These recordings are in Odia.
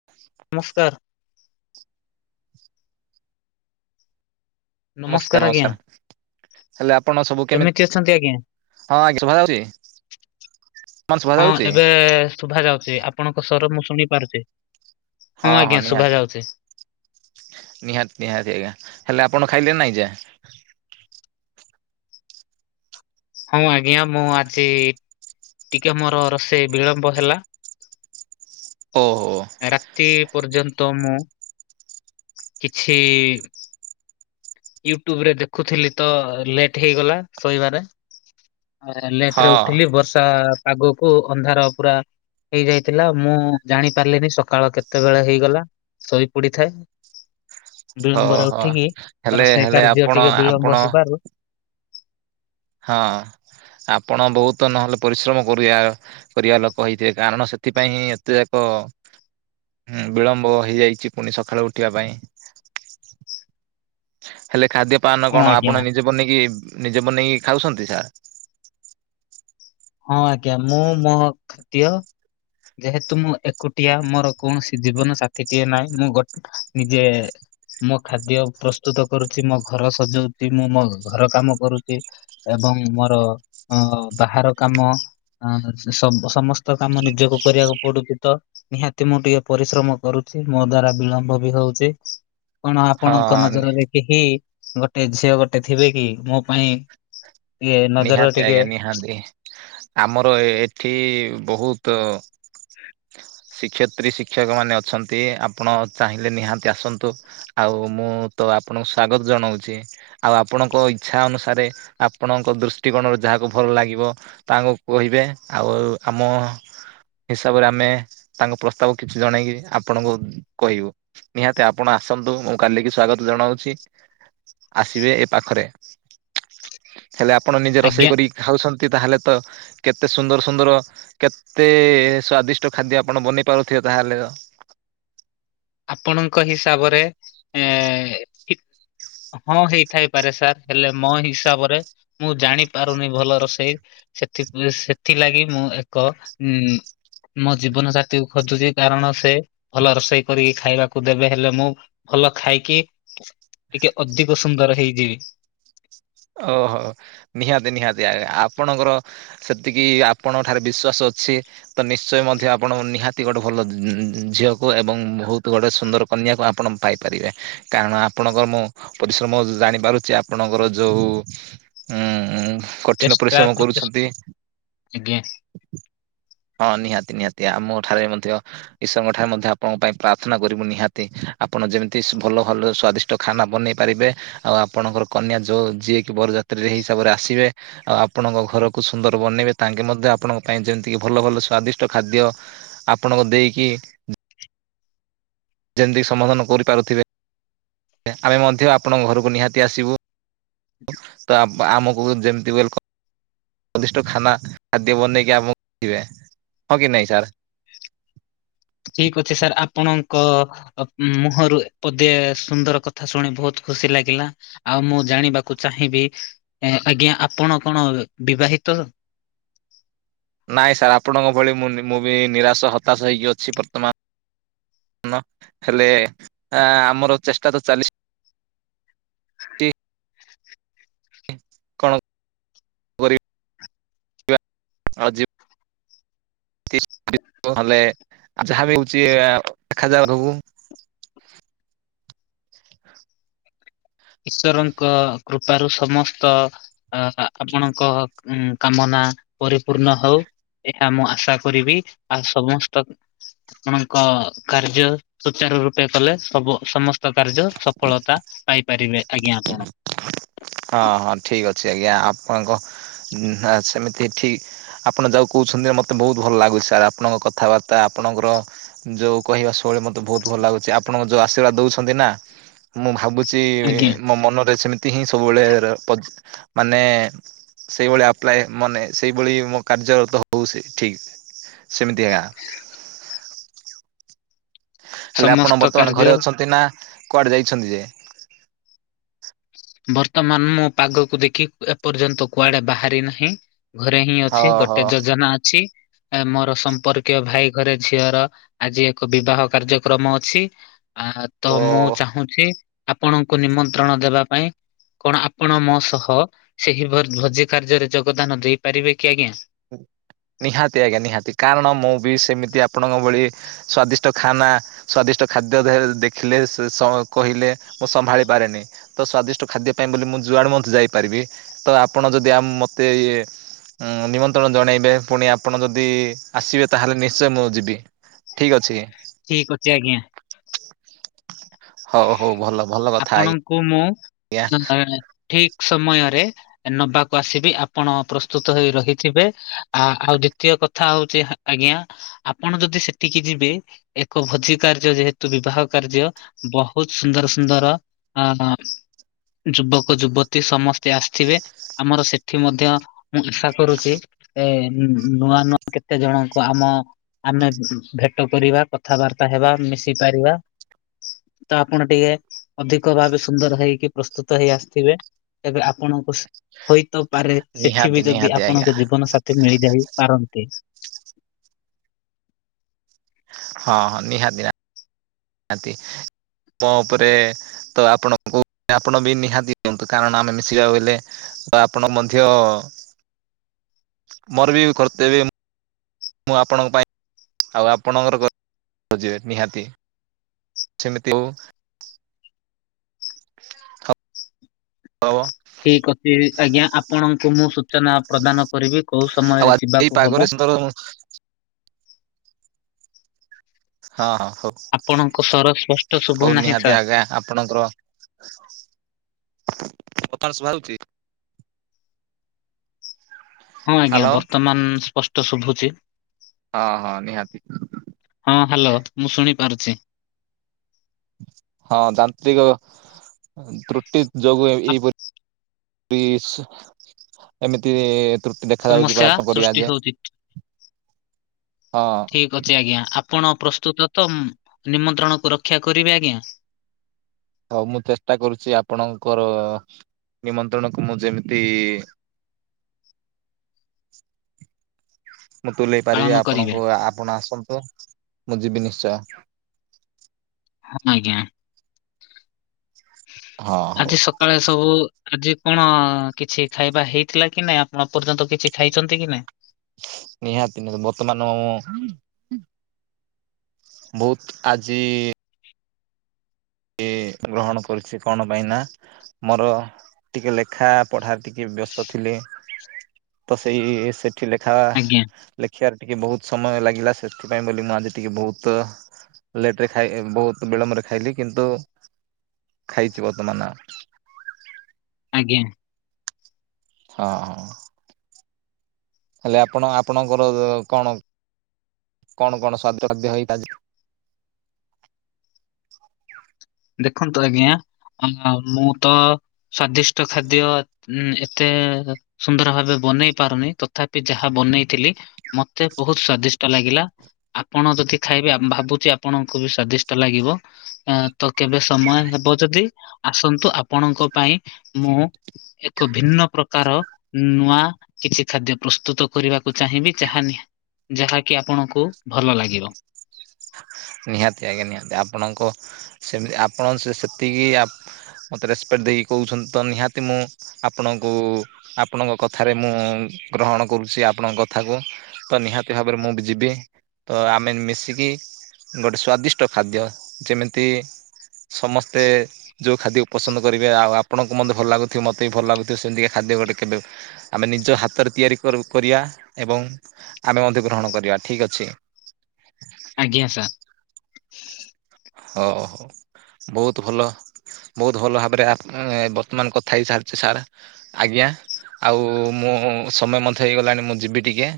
[inaudible] ନମସ୍କାର। ନମସ୍କାର ନମସ୍କାର। ହେଲେ ଆପଣ ସବୁ କେମିତି ଅଛନ୍ତି ଆଜ୍ଞା? ହଁ ଆଜ୍ଞା ଶୁଭାଯାଉଛି? ହଁ ଏବେ ଶୁଭା ଯାଉଛି ଆପଣଙ୍କ ସ୍ୱର ମୁଁ ଶୁଣି ପାରୁଛି। ହଁ ହଁ ଆଜ୍ଞା ଶୁଭା ନିହାତି ଯାଉଛି ନିହାତି ନିହାତି ଆଜ୍ଞା ହେଲେ ଆପଣ ଖାଇଲେ ନାଇଁ ଯେ? ହଁ ଆଜ୍ଞା ମୁଁ ଆଜି ଟିକେ ମୋର ରୋଷେଇ ବିଳମ୍ବ ହେଲା। ଓ ହୋ। ରାତି ପର୍ଯ୍ୟନ୍ତ ମୁଁ କିଛି ୟୁଟ୍ୟୁବରେ ଦେଖୁଥିଲି ତ ଲେଟ୍ ହେଇଗଲା ଶୋଇବାରେ। ଲେଟ୍ ହଁ ରେ ଉଠିଲି ବର୍ଷା ପାଗକୁ ଅନ୍ଧାର ପୁରା ହେଇଯାଇଥିଲା ମୁଁ ଜାଣି ପାରିଲିନି ସକାଳ କେତେବେଳେ ହେଇଗଲା। ଶୋଇ ପଡିଥାଏ ହୋ ବିଳମ୍ବରେ ହୋ ଉଠିକି ଆ ହେଲେ ରୋଷେଇ ହେଲେ କାର୍ଯ୍ୟ ଆପଣ ଟିକେ ଆପଣ ବିଳମ୍ବ ହେବାରୁ ହଁ ଆପଣ ବହୁତ ନହେଲେ ପରିଶ୍ରମ କରିଆ କରିବା ଲୋକ ହେଇଥିବେ କାରଣ ସେଥିପାଇଁ ହିଁ ଏତେ ଯାକ ହୁଁ ବିଳମ୍ବ ହେଇଯାଇଛି ପୁଣି ସକାଳୁ ଉଠିବା ପାଇଁ। ହେଲେ ଖାଦ୍ୟ ପାନ ହଁ କଣ ଆଜ୍ଞା ଆପଣ ନିଜେ ବନେଇକି ନିଜେ ବନେଇକି ଖାଉଛନ୍ତି ସାର୍? ହଁ ଆଜ୍ଞା ମୁଁ ମୋହ ଖାଦ୍ୟ ଯେହେତୁ ମୁଁ ଏକୁଟିଆ ମୋର କୌଣସି ଜୀବନ ସାଥିଟିଏ ନାହିଁ ମୁଁ ଗୋଟ ନିଜେ ମୋ ଖାଦ୍ୟ ପ୍ରସ୍ତୁତ କରୁଛି ମୋ ଘର ସଜଉଛି ମୁଁ ମୋ ଘ ଘର କାମ କରୁଛି। ଏବଂ ମୋର ଅ ବାହାର କାମ ଆଁ ସମ ସମସ୍ତ କାମ ନିଜକୁ କରିବାକୁ ପଡୁଛି ତ ନିହାତି ମୁଁ ଟିକେ ପରିଶ୍ରମ କରୁଛି ମୋ ଦ୍ଵାରା ବିଳମ୍ବ ବି ହଉଛି। କଣ ହଁ ଆପଣଙ୍କ ନଜରରେ କେହି ଗୋଟେ ଝିଅ ଗୋଟେ ଥିବେ କି ମୋ ପାଇଁ ଟିକେ ନଜର ନିହାତି ଟିକେ ଆଜ୍ଞା ନିହାତି ଆମର ଏଠି ବହୁତ ଶିକ୍ଷୟତ୍ରୀ ଶିକ୍ଷକମାନେ ଅଛନ୍ତି ଆପଣ ଚାହିଁଲେ ନିହାତି ଆସନ୍ତୁ। ଆଉ ମୁଁ ତ ଆପଣଙ୍କୁ ସ୍ଵାଗତ ଜଣାଉଛି। ଆଉ ଆପଣଙ୍କ ଇଚ୍ଛା ଅନୁସାରେ ଆପଣଙ୍କ ଦୃଷ୍ଟିକୋଣରେ ଯାହାକୁ ଭଲ ଲାଗିବ ତାଙ୍କୁ କହିବେ ଆଉ ଆମ ହିସାବରେ ଆମେ ତାଙ୍କ ପ୍ରସ୍ତାବ କିଛି ଜଣେଇକି ଆପଣଙ୍କୁ କହିବୁ। ନିହାତି ଆପଣ ଆସନ୍ତୁ ମୁଁ କାଲିକି ସ୍ଵାଗତ ଜଣାଉଛି ଆସିବେ ଏ ପାଖରେ ହେଲେ ଆପଣ ନିଜେ ଆଜ୍ଞା ରୋଷେଇ କରିକି ଖାଉଛନ୍ତି ତାହେଲେ ତ କେତେ ସୁନ୍ଦର ସୁନ୍ଦର କେତେ ସ୍ଵାଦିଷ୍ଟ ଖାଦ୍ୟ ଆପଣ ବନେଇ ପାରୁଥିବେ ତାହେଲେ ତ ଆପଣଙ୍କ ହିସାବରେ ଏ ହଁ ହେଇଥାଇପାରେ ସାର୍ ହେଲେ, ମୋ ହିସାବରେ ମୁଁ ଜାଣିପାରୁନି ଭଲ ରୋଷେଇ। ସେଥି ସେଥିଲାଗି ମୁଁ ଏକ ଉଁ ମୋ ଜୀବନ ସାଥିକୁ ଖୋଜୁଛି କାରଣ ସେ ଭଲ ରୋଷେଇ କରିକି ଖାଇବାକୁ ଦେବେ ହେଲେ, ମୁଁ ଭଲ ଖାଇକି ଟିକେ ଅଧିକ ସୁନ୍ଦର ହେଇଯିବି। ଓହୋ ନିହାତି ନିହାତି ଆଜ୍ଞା ଆପଣଙ୍କର ସେତିକି ଆପଣଙ୍କ ଠାରେ ବିଶ୍ୱାସ ଅଛି। ତ ନିଶ୍ଚୟ ମଧ୍ୟ ଆପଣ ନିହାତି ଗୋଟେ, ଭଲ ଉଁ ଝିଅକୁ ଏବଂ ବହୁତ ଗୋଟେ ସୁନ୍ଦର କନ୍ୟାକୁ ଆପଣ ପାଇପାରିବେ, କାରଣ ଆପଣଙ୍କର ମୁଁ ପରିଶ୍ରମ ଜାଣିପାରୁଛି ଆପଣଙ୍କର ଯୋଉ ଉଁ କଠିନ ଚେଷ୍ଟା ପରିଶ୍ରମ ପ୍ରଚେଷ୍ଟା କରୁଛନ୍ତି। ଆଜ୍ଞା ହଁ ନିହାତି ନିହାତି ଆଉ ମୋ ଠାରେ ମଧ୍ୟ ଈଶ୍ୱରଙ୍କ ଠାରେ ମଧ୍ୟ ଆପଣଙ୍କ ପାଇଁ ପ୍ରାର୍ଥନା କରିବୁ ନିହାତି, ଆପଣ ଯେମିତି ଭଲ ଭଲ ସ୍ଵାଦିଷ୍ଟ ଖାନା ବନେଇ ପାରିବେ, ଆଉ ଆପଣଙ୍କର କନ୍ୟା ଯୋଉଁ ଯିଏ କି ବରଯାତ୍ରୀରେ ଏହି ହିସାବରେ ଆସିବେ ଆଉ ଆପଣଙ୍କ ଘରକୁ ସୁନ୍ଦର ବନେଇବେ, ତାଙ୍କେ ମଧ୍ୟ ଆପଣଙ୍କ ପାଇଁ ଯେମିତିକି ଭଲ ଭଲ ସ୍ଵାଦିଷ୍ଟ ଖାଦ୍ୟ ଆପଣଙ୍କୁ ଦେଇକି। ଯେମିତିକ ସମାଧାନ କରିପାରୁଥିବେ, ଆମେ ମଧ୍ୟ ଆପଣଙ୍କ ଘରକୁ ନିହାତି ଆସିବୁ। ତ ଆମକୁ ଯେମିତି ୱେଲକମ୍ ସ୍ୱାଦିଷ୍ଟ ଖାନା ଖାଦ୍ୟ ବନେଇକି ଆମକୁ ଦେବେ, ହଁ କି ନାହିଁ ସାର୍? ଠିକ୍ ଅଛି ସାର୍ ଆପଣଙ୍କ ମୁହଁରୁ ପଦେ ସୁନ୍ଦର କଥା ଶୁଣି ବହୁତ ଖୁସି ଲାଗିଲା। ଆଉ ମୁଁ ଜାଣିବାକୁ ଚାହିଁବି ଆଜ୍ଞା, ଆପଣ କଣ ବିବାହିତ? ନାଇଁ ସାର୍ ଆପଣଙ୍କ ଭଳି ମୁଁ ମୁଁ ବି ନିରାଶ, ହତାଶ ହେଇକି ଅଛି ବର୍ତ୍ତମାନ। ନ, ହେଲେ ଏଁ ଆମର ଚେଷ୍ଟା ତ ଚାଲିଛି। କଣ ଗରିବ? ଆଜି ହେଲେ ଆ ଯାହା ବି ହଉଛି ଦେଖାଯା ହବୁ [inaudible] ଈଶ୍ୱରଙ୍କ କୃପାରୁ ସମସ୍ତ ଅ ଆପଣଙ୍କ କାମନା ପରିପୂର୍ଣ ହଉ। ଏହା ମୁଁ ଆଶା କରିବି ଆଉ ସମସ୍ତ ଆପଣଙ୍କ କାର୍ଯ୍ୟ ସୁଚାର ରୂପେ କଲେ ସବୁ ସମସ୍ତ ତ କାର୍ଯ୍ୟ ସଫଳତା ପାଇପାରିବେ ଆଜ୍ଞା ଆପଣ ହଁ ହଁ ଠିକ ଅଛି ଆଜ୍ଞା, ଆପଣଙ୍କ ସେମିତି ଏଠି ଆପଣ ଯାହା କହୁଛନ୍ତି ମତେ ବହୁତ ଭଲ ଲାଗୁଛି ସାର୍, ଆପଣଙ୍କ କଥାବାର୍ତ୍ତା ଆପଣଙ୍କର ଯୋଉ କହିବା ଶୈଳି ମତେ ବହୁତ ଭଲ ଲାଗୁଛି ଆପଣଙ୍କ ଯୋଉ ଆଶୀର୍ବାଦ ଦଉଛନ୍ତି ନା, ମୁଁ ଭାବୁଛି ଅଛି ଆଜ୍ଞା। ମୋ ମନରେ ସେମିତି ହିଁ ସବୁବେଳେ ମାନେ ସେଇଭଳି ଆପ୍ଲାଏ ମନେ ସେଇଭଳି ମୋ କାର୍ଯ୍ୟରତ ହଉ ସେ ଠିକ୍ ସେମିତି ଆ ହେଲେ ଆପଣ ସମସ୍ତ ବର୍ତ୍ତମାନ କାର୍ଯ୍ୟ ଘରେ ଅଛନ୍ତି ନା କୁଆଡେ ଯାଇଛନ୍ତି ଯେ? ବର୍ତ୍ତମାନ ମୁଁ ପାଗକୁ ଦେଖି ଏପର୍ଯ୍ୟନ୍ତ କୁଆଡେ ବାହାରି ନାହିଁ। ଘରେ ହିଁ ଅଛି, ଓହୋ ଗୋଟେ ଯୋଜନା ଅଛି। ଜଣେ ମୋର ସମ୍ପର୍କୀୟ ଭାଇ ଘରେ ଝିଅର ଆଜି ଏକ ବିବାହ କାର୍ଯ୍ୟକ୍ରମ ଅଛି। ଆ ତ ଓ ମୁଁ ଚାହୁଁଛି, ଆପଣଙ୍କୁ ନିମନ୍ତ୍ରଣ ଦେବା ପାଇଁ କଣ ଆପଣ ମୋ ସହ ସେହି ଘର ଭୋଜି କାର୍ଯ୍ୟରେ ଯୋଗଦାନ ଦେଇପାରିବେ କି ଆଜ୍ଞା? ନିହାତି ଆଜ୍ଞା ନିହାତି, କାରଣ ମୁଁ ବି ସେମିତି ଆପଣଙ୍କ ଭଳି ସ୍ଵାଦିଷ୍ଟ ଖାନା ସ୍ଵାଦିଷ୍ଟ ଖାଦ୍ୟ ଦେଖିଲେ, ସେ କହିଲେ ମୁଁ ସମ୍ଭାଳି ପାରେନି। ତ ସ୍ଵାଦିଷ୍ଟ ଖାଦ୍ୟ ପାଇଁ ବୋଲି ମୁଁ ଜୁଆଡ଼ୁ ମଧ୍ୟ ଯାଇପାରିବି, ତ ଆପଣ ଯଦି ଆମ ମୋତେ ଇଏ ହଁ ନିମନ୍ତ ନିମନ୍ତ୍ରଣ ଜଣେଇବେ ପୁଣି ଆପଣ ଯଦି ଆସିବେ ତାହେଲେ ନିଶ୍ଚୟ ମୁଁ ଯିବି ଠିକ୍ ଅଛି। ଠିକ୍ ଅଛି ଆଜ୍ଞା। ହଉ, ହଉ ଭଲ, ଭଲ କଥା ଆ କୁ ମୁଁ ଠିକ ସମୟରେ ନବାକୁ ଆସିବି ଆପଣ ପ୍ରସ୍ତୁତ ହେଇ ରହିଥିବେ। ଆ ଆଉ ଯେତିକ କଥା ହଉଛି ଆଜ୍ଞା ଆପଣ ଯଦି ସେଠିକି ଯିବେ ଏକ ଭୋଜି କାର୍ଯ୍ୟ ଯେହେତୁ ବିବାହ କାର୍ଯ୍ୟ ବହୁତ ସୁନ୍ଦର, ସୁନ୍ଦର ଯୁବକ, ଯୁବତୀ ସମସ୍ତେ ଆସିଥିବେ। ଆମର ସେଠି ମଧ୍ୟ ମୁଁ ଆଶା କରୁଛି ଏବେ ନୂଆ ନୂଆ କେତେ ଜଣଙ୍କୁ ଆମ ଆମେ ଭେଟ କରିବା, କଥାବାର୍ତ୍ତା ହେବା, ମିଶି ପାରିବା। ତ ଆପଣ ଟିକେ ଅଧିକ ଭାବେ ସୁନ୍ଦର ହେଇକି ପ୍ରସ୍ତୁତ ହେଇ ଆସିଥିବେ। ଏବେ ଆପଣଙ୍କୁ ହୋଇତ ପାରେ ସେଠି ନିହାତି ବି ଯଦି ନିହାତି ଆଜ୍ଞା ଆପଣଙ୍କୁ ଜୀବନ ସାଥି ମିଳିଯାଇ ପାରନ୍ତି। ହଁ, ହଁ ନିହାତିି ନି ହାତି। ମୋ ଉପରେ ତ ଆପଣଙ୍କୁ ଆପଣ ବି ନିହାତି ଦିଅନ୍ତୁ କାରଣ ଆମେ ମିଶିବାକୁ ଗଲେ ତ ଆପଣ ମଧ୍ୟ ମୋର ବି କରିଦେବେ ମୁଁ ଆପଣଙ୍କ ପାଇଁ ଆଉ ଆପଣଙ୍କର ଖୋଜିବେ ନିହାତି। ସେମିତି ହଉ। ହ ହବ ଠିକ ଅଛି ଆଜ୍ଞା ଆପଣଙ୍କୁ ମୁଁ ସୂଚନା ପ୍ରଦାନ କରିବି କୋଉ ଆଉ ସମୟରେ ଆଜି ଏଇ ଯିବାକୁ ହବ। [unintelligible] ହଁ, ହଁ ହଉ, ଆପଣଙ୍କ ସ୍ୱର ସ୍ପଷ୍ଟ ଶୁଭୁ ହଉ ନାହିଁ ନିହାତି ସାର୍। ଆଜ୍ଞା ଆପଣଙ୍କର କଥାରା ଶୁଭାଯାଉଛି? ହଁ, ଆଜ୍ଞା ହ୍ୟାଲୋ ବର୍ତ୍ତମାନ ସ୍ପଷ୍ଟ ଶୁଭୁଛି। ହଁ, ହଁ ନିହାତି। ହଁ, ହ୍ୟାଲୋ ମୁଁ ଶୁଣିପାରୁଛି। ହଁ, ଯାନ୍ତ୍ରିକ ତ୍ରୁଟି ଯୋଗୁ ଏହିପରି ଏମିତି ତୃପ୍ତି ଦେଖା ଯାଉଛି ସମସ୍ୟା ପରା କଣ କରିବା ସୃଷ୍ଟି ଯେ ହଉଛି ହଁ, ଠିକ ଆଜ୍ଞା ଆପଣ ପ୍ରସ୍ତୁତ ତ ନିମନ୍ତ୍ରଣକୁ ରକ୍ଷା କରିବେ ଆଜ୍ଞା! ହଉ ମୁଁ ଚେଷ୍ଟା କରୁଛି ଆପଣଙ୍କର ନିମନ୍ତ୍ରଣକୁ ମୁଁ ଯେମିତି ମୁଁ ତୁଲେଇ ପାରିବି ପାଳନ କରିବେ ଆପଣଙ୍କୁ, ଆପଣ ଆସନ୍ତୁ ମୁଁ ଯିବି ନିଶ୍ଚୟ। ଆଜ୍ଞା ହଁ ହଉ। ଆଜି କାଳେ ସବୁ ଆଜି କଣ କିଛି ଖାଇବା ହେଇଥିଲା କି ନାଇଁ? ଆପଣ ପର୍ଯ୍ୟନ୍ତ କିଛି ଖାଇଛନ୍ତି କି ନାଇଁ? ନିହାତି ବର୍ତ୍ତମାନ ମୁଁ ବହୁତ ଆଜି କି ଗ୍ରହଣ କରୁଛି କଣ ପାଇଁ ନା? ମୋର ଟିକେ ଲେଖା ପଢ଼ା ଟିକେ ବ୍ୟସ୍ତ ଥିଲି। ତ ସେଇ ସେଠି ଲେଖା ଆଜ୍ଞା ଲେଖିବାର ଟିକେ ବହୁତ ସମୟ ଲାଗିଲା ସେଥିପାଇଁ ବୋଲି ମୁଁ ଆଜି ଟିକେ ବହୁତ ଲେଟରେ ଖାଇଲି ବହୁତ ବିଳମ୍ବରେ ଖାଇଲି କିନ୍ତୁ ଖାଇଛି ବର୍ତ୍ତମାନ। ଆଜ୍ଞା ହଁ, ହେଲେ ଆପଣ ଆପଣଙ୍କର କଣ କଣ କଣ ସ୍ଵାଦ୍ୟ ଖାଦ୍ୟ ହେଇ ଦେଖନ୍ତୁ ଆଜ୍ଞା ମୁଁ ତ ସ୍ଵାଦିଷ୍ଟ ଖାଦ୍ୟ ଏତେ ସୁନ୍ଦର ଭାବେ ବନେଇ ପାରୁନି ତଥାପି ଯାହା ବନେଇଥିଲି ମତେ ବହୁତ ସ୍ଵାଦିଷ୍ଟ ଲାଗିଲା ଆପଣ ଯଦି ଖାଇବେ ଭାବୁଛି ଆପଣଙ୍କୁ ବି ସ୍ଵାଦିଷ୍ଟ ଲାଗିବ ତ କେବେ ସମୟ ହେବ ଯଦି ଆସନ୍ତୁ ଆପଣଙ୍କ ପାଇଁ ମୁଁ ଏକ ଭିନ୍ନ ପ୍ରକାର ନୂଆ କିଛି ଖାଦ୍ୟ ପ୍ରସ୍ତୁତ କରିବାକୁ ଚାହିଁବି ଯାହାନି ଯାହାକି ଆପଣଙ୍କୁ ଭଲ ଲାଗିବ ନିହାତି ଆଜ୍ଞା ନିହାତି ଆପଣଙ୍କ ସେମିତି ଆପଣ ସେତିକି ମତେ ରେସପେକ୍ଟ ଦେଇକି କହୁଛନ୍ତି ତ ନିହାତି ମୁଁ ଆପଣଙ୍କୁ ଆପଣଙ୍କ କଥାରେ ମୁଁ ଗ୍ରହଣ କରୁଛି ଆପଣଙ୍କ କଥାକୁ ତ ନିହାତି ଭାବରେ ମୁଁ ବି ଯିବି ତ ଆମେ ମିଶିକି ଗୋଟେ ସ୍ଵାଦିଷ୍ଟ ଖାଦ୍ୟ ଯେମିତି ସମସ୍ତେ ଯୋଉ ଖାଦ୍ୟ ପସନ୍ଦ କରିବେ ଆଉ ଆପଣଙ୍କୁ ମତେ ଭଲ ଲାଗୁଥିବ ମତେ ବି ଭଲ ଲାଗୁଥିବ ସେମିତିକା ଖାଦ ଗୋଟେ କେବେ। ଆମେ ନିଜ ହାତରେ ତିଆରି କରିଆ ଏବଂ ଆମେ ମଧ୍ୟଗ୍ରହଣ କରିବା ଠିକ୍ ଅଛି। ଆଜ୍ଞା ସାର୍। ହଉ ବହୁତ ଭଲ। ବହୁତ ଭଲ ଭାବରେ ବର୍ତ୍ତମାନ କଥା ହେଇସାରିଛି ସାର୍। ଆଜ୍ଞା ଆଉ ମୁଁ ସମୟ ମଧ୍ୟ ହେଇଗଲାଣି ମୁଁ ଯିବି ଟିକେ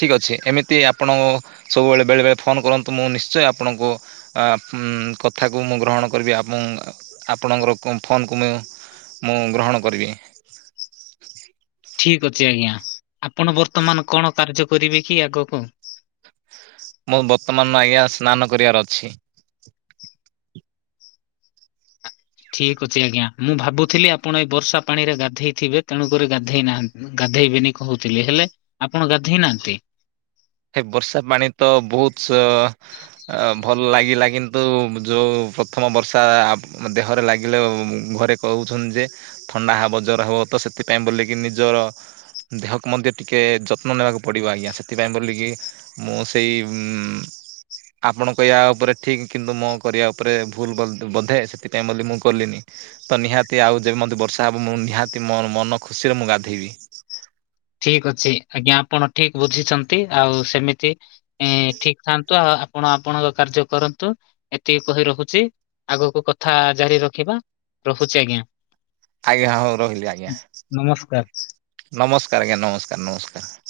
ଠିକ୍ ଅଛି ଏମିତି ଆପଣ ସବୁବେଳେ ବେଳେବେଳେ ଫୋନ୍ କରନ୍ତୁ ମୁଁ ନିଶ୍ଚୟ ଆପଣଙ୍କୁ କଥାକୁ ମୁଁ ଗ୍ରହଣ କରିବି ଆ ଆପଣଙ୍କର ଫୋନକୁ ମୁଁ ମୁଁ ଗ୍ରହଣ କରିବି ଠିକ ଅଛି ଆଜ୍ଞା ଆପଣ ବର୍ତ୍ତମାନ କଣ କାର୍ଯ୍ୟ କରିବେ କି ଆଗକୁ ମୁଁ ବର୍ତ୍ତମାନ ଆଜ୍ଞା ସ୍ନାନ କରିବାର ଅଛି ଠିକ୍ ଅଛି ଆଜ୍ଞା ମୁଁ ଭାବୁଥିଲି ଆପଣ ଏଇ ବର୍ଷା ପାଣି ରେ ଗାଧେଇଥିବେ ତେଣୁକରି ଗାଧେଇ ନାହାନ୍ତି। ଗାଧେଇବେନି କହୁଥିଲେ ହେଲେ ଆପଣ ଗାଧେଇ ନାହାନ୍ତି। ସେ ବର୍ଷା ପାଣି ତ ବହୁତ ଭଲ ଲାଗିଲା କିନ୍ତୁ ଯୋଉ ପ୍ରଥମ ବର୍ଷା ଦେହରେ ଲାଗିଲେ ଘରେ କହୁଛନ୍ତି ଯେ ଥଣ୍ଡା ହ ବଜର ହବ ତ ସେଥିପାଇଁ ବୋଲିକି ନିଜର ଦେହକୁ ମଧ୍ୟ ଟିକେ ଯତ୍ନ ନେବାକୁ ପଡିବ ଆଜ୍ଞା ସେଥିପାଇଁ ବୋଲି ମୁଁ ସେଇ ଆପଣ କହିବା ଉପରେ ଠିକ କିନ୍ତୁ ମୋ କରିବା ଉପରେ ଭୁଲ ବଧେ ସେଥିପାଇଁ ବୋଲି ମୁଁ କଲିନି ତ ନିହାତି ଆଉ ଯେମିତି ବର୍ଷା ହେବ ମୁଁ ନିହାତି ମନ ଖୁସିରେ ମୁଁ ଗାଧୋଇବି। ଠିକ୍ ଅଛି ଆଜ୍ଞା ଆପଣ ଠିକ୍ ବୁଝିଛନ୍ତି ଆଉ ସେମିତି ଠିକ୍ ଥାଆନ୍ତୁ ଆଉ ଆପଣ ଆପଣଙ୍କ କାର୍ଯ୍ୟ କରନ୍ତୁ ଏତିକି କହି ରଖୁଛି ଆଗକୁ କଥା ଜାରି ରଖିବା। ରହୁଛି ଆଜ୍ଞ। ଆଜ୍ଞା ହଁ ହଉ ରହିଲି ଆଜ୍ଞା ନମସ୍କାର। ନମସ୍କାର ଆଜ୍ଞା ନମସ୍କାର ନମସ୍କାର।